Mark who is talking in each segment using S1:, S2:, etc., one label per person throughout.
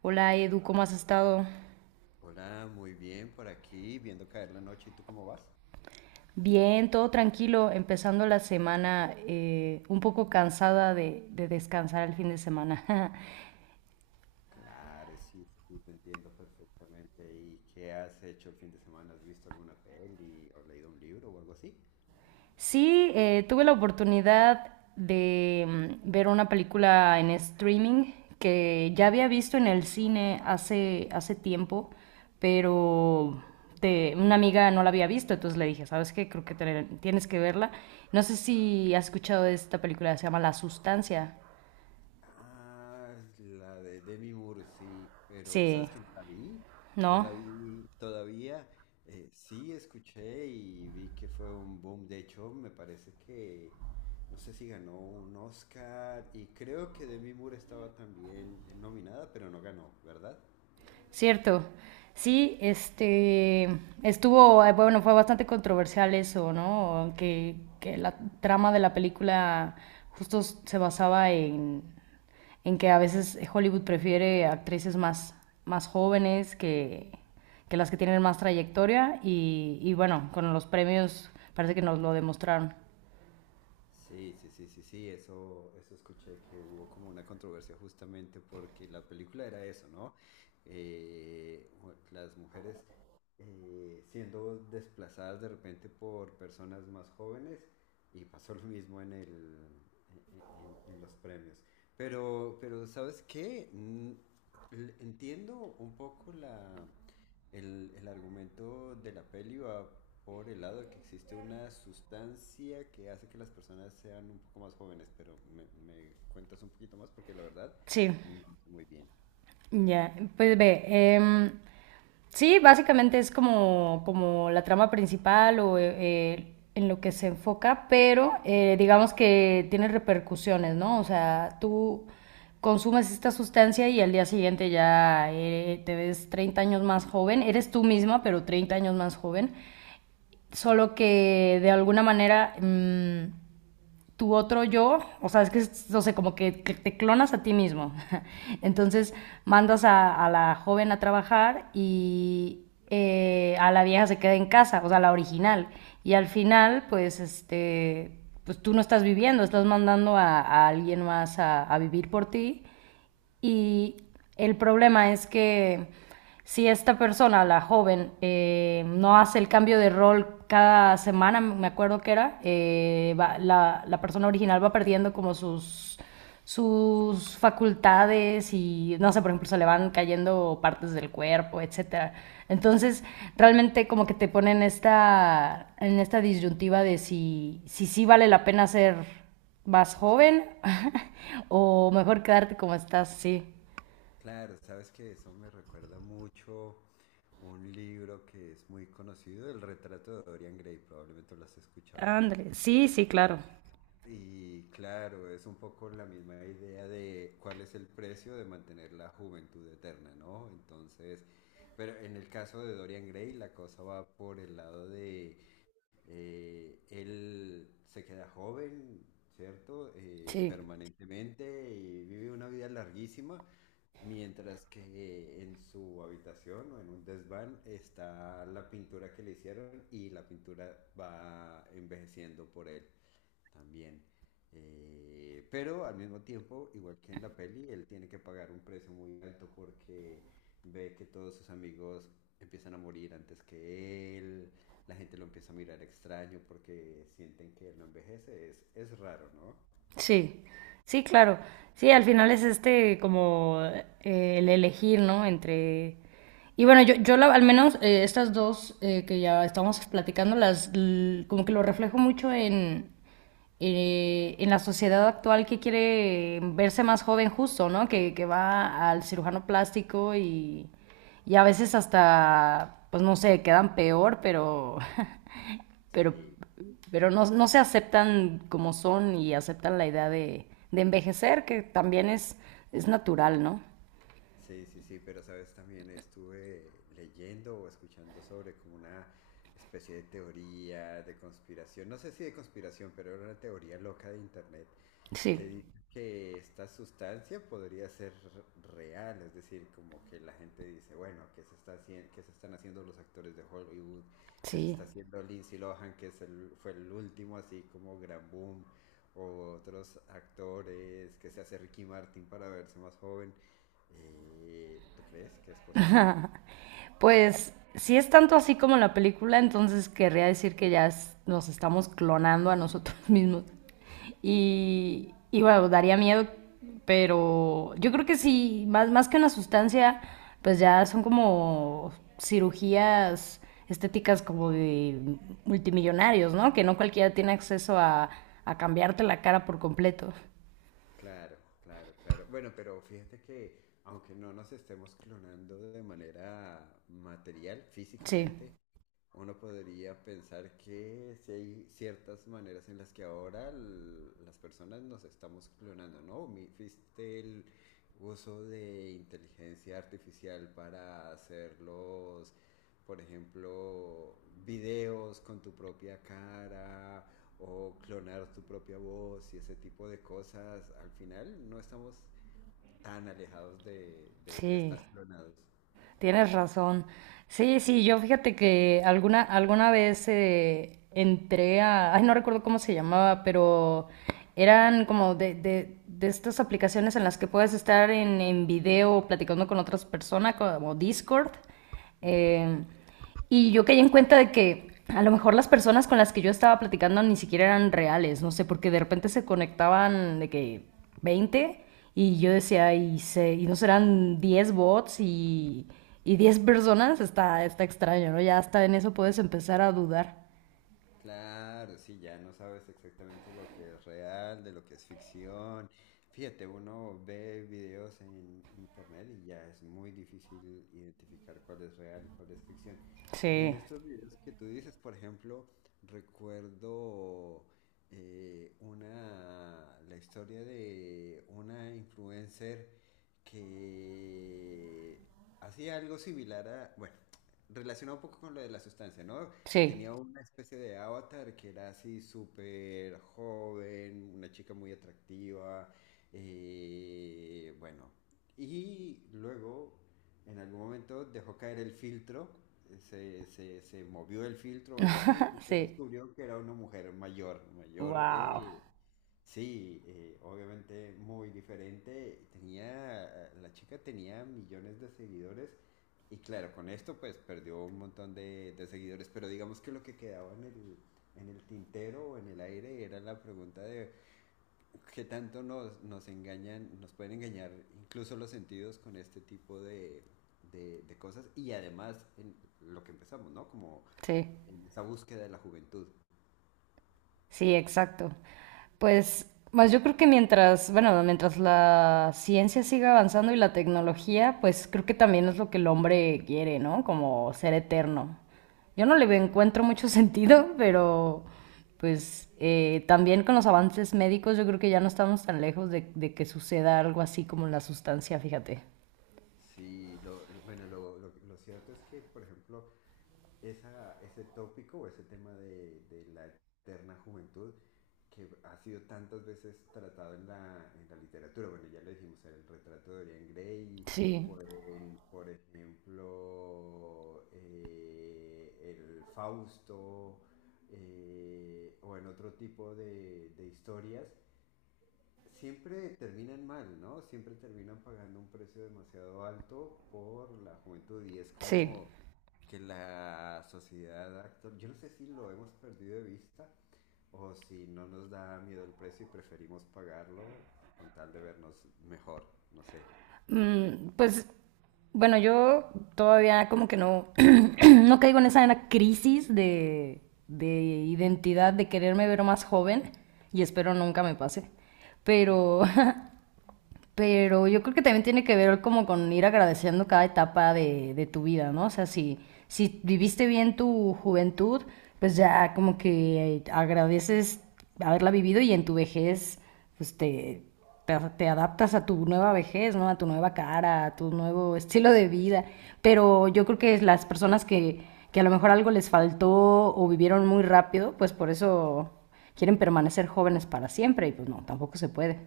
S1: Hola Edu, ¿cómo has estado?
S2: Hola, muy bien por aquí, viendo caer la noche. ¿Y tú cómo vas?
S1: Bien, todo tranquilo, empezando la semana un poco cansada de descansar el fin de semana.
S2: Claro, sí, sí, sí, te entiendo perfectamente. ¿Y qué has hecho el fin de semana? ¿Has visto alguna peli o leído un libro o algo así?
S1: Sí, tuve la oportunidad de ver una película en streaming que ya había visto en el cine hace tiempo, pero una amiga no la había visto, entonces le dije, ¿sabes qué? Creo que tienes que verla. No sé si has escuchado de esta película, se llama La Sustancia.
S2: Ah, la de Demi Moore, sí, pero
S1: Sí,
S2: ¿sabes que no la vi? No
S1: ¿no?
S2: la vi todavía. Sí, escuché y vi que fue un boom. De hecho, me parece que no sé si ganó un Oscar y creo que Demi Moore estaba también nominada, pero no ganó, ¿verdad?
S1: Cierto. Sí, este estuvo, bueno, fue bastante controversial eso, ¿no? Que la trama de la película justo se basaba en que a veces Hollywood prefiere actrices más, más jóvenes que las que tienen más trayectoria y bueno, con los premios parece que nos lo demostraron.
S2: Sí, sí, sí, sí, sí, eso escuché que hubo como una controversia justamente porque la película era eso, ¿no? Eh, las mujeres siendo desplazadas de repente por personas más jóvenes y pasó lo mismo en el, en los premios. Pero ¿sabes qué? Entiendo un poco el argumento de la peli, va por el lado de que existe una sustancia que hace que las personas sean un poco más jóvenes, pero me cuentas un poquito más porque la verdad
S1: Sí.
S2: no sé muy bien.
S1: Ya, pues ve, em, sí, básicamente es como, como la trama principal o en lo que se enfoca, pero digamos que tiene repercusiones, ¿no? O sea, tú consumes esta sustancia y al día siguiente ya te ves 30 años más joven, eres tú misma, pero 30 años más joven, solo que de alguna manera tu otro yo, o sea, no sé, como que te clonas a ti mismo.
S2: Sí,
S1: Entonces mandas a la joven a trabajar y a la vieja se queda en casa, o sea, la original. Y al final, pues, este, pues tú no estás viviendo, estás mandando a alguien más a vivir por ti y el problema es que si esta persona, la joven, no hace el cambio de rol cada semana, me acuerdo que era, la persona original va perdiendo como sus, sus facultades y, no sé, por ejemplo, se le van cayendo partes del cuerpo, etcétera. Entonces, realmente como que te ponen esta, en esta disyuntiva de si, si sí vale la pena ser más
S2: más joven
S1: joven
S2: o
S1: o
S2: nada.
S1: mejor quedarte como estás, sí.
S2: Claro, sabes que eso me recuerda mucho un libro que es muy conocido, El retrato de Dorian Gray, probablemente lo has escuchado.
S1: Ándale, sí, sí, claro.
S2: Y claro, es un poco la misma idea de cuál es el precio de mantener la juventud eterna, ¿no? Entonces, pero en el caso de Dorian Gray, la cosa va por el lado de él se queda joven, ¿cierto?
S1: Sí.
S2: Permanentemente y vive una vida larguísima, mientras que en su habitación o en un desván está la pintura que le hicieron y la pintura va envejeciendo por él también. Pero al mismo tiempo, igual que en la peli, él tiene que pagar un precio muy alto porque ve que todos sus amigos empiezan a morir antes que él, la gente lo empieza a mirar extraño porque sienten que él no envejece, es raro, ¿no?
S1: Sí, sí, claro. Sí, al final es este como el elegir, ¿no? Entre... Y bueno, yo, al menos estas dos que ya estamos platicando, como que lo reflejo mucho en la sociedad actual que quiere verse más joven justo, ¿no? Que va al cirujano plástico y a veces hasta, pues no sé, quedan peor, pero pero,
S2: Sí,
S1: pero no, no se aceptan como son y aceptan la idea de envejecer, que también es natural, ¿no?
S2: sí, sí, sí, pero sabes, también estuve leyendo o escuchando sobre como una especie de teoría de conspiración, no sé si de conspiración, pero era una teoría loca de internet
S1: Sí,
S2: que dice que esta sustancia podría ser real, es decir, como que la gente dice, bueno, que se está haciendo, ¿que se están haciendo los actores de Hollywood? ¿Que se
S1: sí.
S2: está haciendo Lindsay Lohan, que fue el último así como gran boom? O otros actores, que se hace Ricky Martin para verse más joven. ¿tú crees que es posible?
S1: Pues si es tanto así como la película, entonces querría decir que nos estamos clonando a nosotros mismos. Y bueno, daría miedo, pero yo creo que sí, más, más que una sustancia, pues ya son como cirugías estéticas como de multimillonarios, ¿no? Que no cualquiera tiene acceso a cambiarte la cara por completo.
S2: Claro, claro, claro. Bueno, pero fíjate que aunque no nos estemos clonando de manera material,
S1: Sí,
S2: físicamente, uno podría pensar que si hay ciertas maneras en las que ahora las personas nos estamos clonando, ¿no? ¿Viste el uso de inteligencia artificial para hacer los, por ejemplo, videos con tu propia cara o clonar tu propia voz y ese tipo de cosas? Al final no estamos tan alejados de
S1: sí.
S2: estar clonados.
S1: Tienes razón. Sí, sí, yo fíjate que alguna vez entré a, ay, no recuerdo cómo se llamaba, pero eran como de estas aplicaciones en las que puedes estar en video platicando con otras personas, como Discord. Eh, y yo caí en cuenta de que a lo mejor las personas con las que yo estaba platicando ni siquiera eran reales, no sé, porque de repente se conectaban de que 20 y yo decía, y no serán 10 bots y 10 personas, está, está extraño, ¿no? Ya hasta en eso puedes empezar a dudar.
S2: Claro, sí, ya no sabes exactamente lo que es real, de lo que es ficción. Fíjate, uno ve videos en internet y ya es muy difícil identificar cuál es real y cuál es ficción. Y en
S1: Sí,
S2: estos videos que tú dices, por ejemplo, recuerdo la historia de una influencer que hacía algo similar a, bueno, relacionado un poco con lo de la sustancia, ¿no? Tenía
S1: sí,
S2: una especie de avatar que era así súper joven, una chica muy atractiva, bueno. Y luego, en algún momento, dejó caer el filtro, se movió el filtro o algo así, y se
S1: sí,
S2: descubrió que era una mujer mayor, mayor,
S1: wow,
S2: sí, obviamente muy diferente. Tenía, la chica tenía millones de seguidores y claro, con esto pues perdió un montón de seguidores, pero digamos que lo que quedaba en el tintero o en el aire era la pregunta de qué tanto nos engañan, nos pueden engañar incluso los sentidos con este tipo de cosas y además en lo que empezamos, ¿no? Como
S1: sí.
S2: en esa búsqueda de la juventud.
S1: Sí, exacto. Pues, más yo creo que mientras, bueno, mientras la ciencia siga avanzando y la tecnología, pues creo que también es lo que el hombre quiere, ¿no? Como ser eterno. Yo no
S2: Sí.
S1: encuentro mucho sentido, pero pues también con los avances médicos yo creo que ya no estamos tan lejos de que suceda algo así como la sustancia, fíjate.
S2: Sí, bueno, lo cierto es que, por ejemplo, ese tópico o ese tema de la eterna juventud que ha sido tantas veces tratado en la literatura. Bueno, ya lo dijimos, era el retrato de Dorian Gray,
S1: Sí,
S2: o el, por ejemplo, el Fausto, o en otro tipo de historias. Siempre terminan mal, ¿no? Siempre terminan pagando un precio demasiado alto por la juventud y es
S1: sí.
S2: como que la sociedad actual, yo no sé si lo hemos perdido de vista, o si no nos da miedo el precio y preferimos pagarlo con tal de vernos mejor, no sé.
S1: Pues bueno, yo todavía como que no, no caigo en esa en la crisis de identidad, de quererme ver más joven y espero nunca me pase. Pero pero yo creo que también tiene que ver como con ir agradeciendo cada etapa de tu vida, ¿no? O sea, si, si viviste bien tu juventud, pues ya como que agradeces haberla vivido y en tu vejez, pues te adaptas a tu nueva vejez, ¿no? A tu nueva cara, a tu nuevo estilo de vida. Pero yo creo que las personas que a lo mejor algo les faltó o vivieron muy rápido, pues por eso quieren permanecer jóvenes para siempre y pues no, tampoco se puede.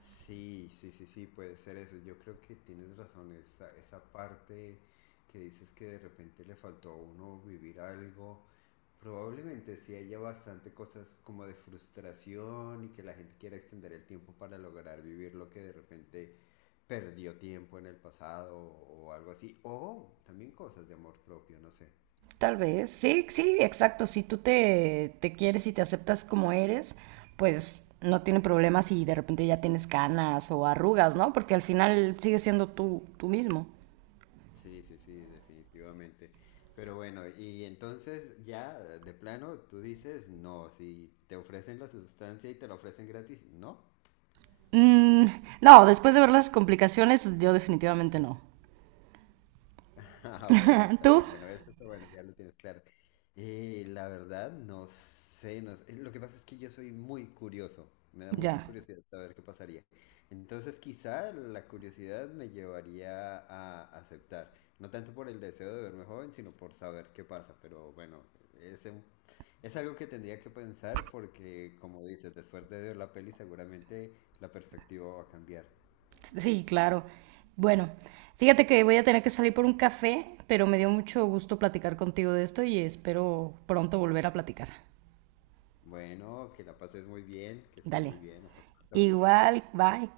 S2: Sí, sí, sí, sí, puede ser eso. Yo creo que tienes razón, esa parte que dices que de repente le faltó a uno vivir algo. Probablemente sí haya bastante cosas como de frustración y que la gente quiera extender el tiempo para lograr vivir lo que de repente perdió tiempo en el pasado o algo así. O también cosas de amor propio, no sé.
S1: Tal vez, sí, sí, exacto. Si tú te quieres y te aceptas como eres, pues no tiene problema si de repente ya tienes canas o arrugas, ¿no? Porque al final sigues siendo tú, tú mismo.
S2: Sí, sí, sí, definitivamente. Pero bueno, y entonces ya de plano tú dices, no, si te ofrecen la sustancia y te la ofrecen gratis, no.
S1: Mm, no, después de ver las complicaciones, yo definitivamente no.
S2: Ah, bueno, está
S1: ¿Tú?
S2: bien. Bueno, eso está bueno, ya lo tienes claro. La verdad, no sé, no sé. Lo que pasa es que yo soy muy curioso. Me da mucha
S1: Ya.
S2: curiosidad saber qué pasaría. Entonces, quizá la curiosidad me llevaría a aceptar. No tanto por el deseo de verme joven, sino por saber qué pasa. Pero bueno, es, un- es algo que tendría que pensar porque, como dices, después de ver la peli seguramente la perspectiva va a cambiar.
S1: Sí, claro. Bueno, fíjate que voy a tener que salir por un café, pero me dio mucho gusto platicar contigo de esto y espero pronto volver a platicar.
S2: Bueno, que la pases muy bien, que estés
S1: Dale.
S2: muy bien. Hasta pronto.
S1: Igual, bye.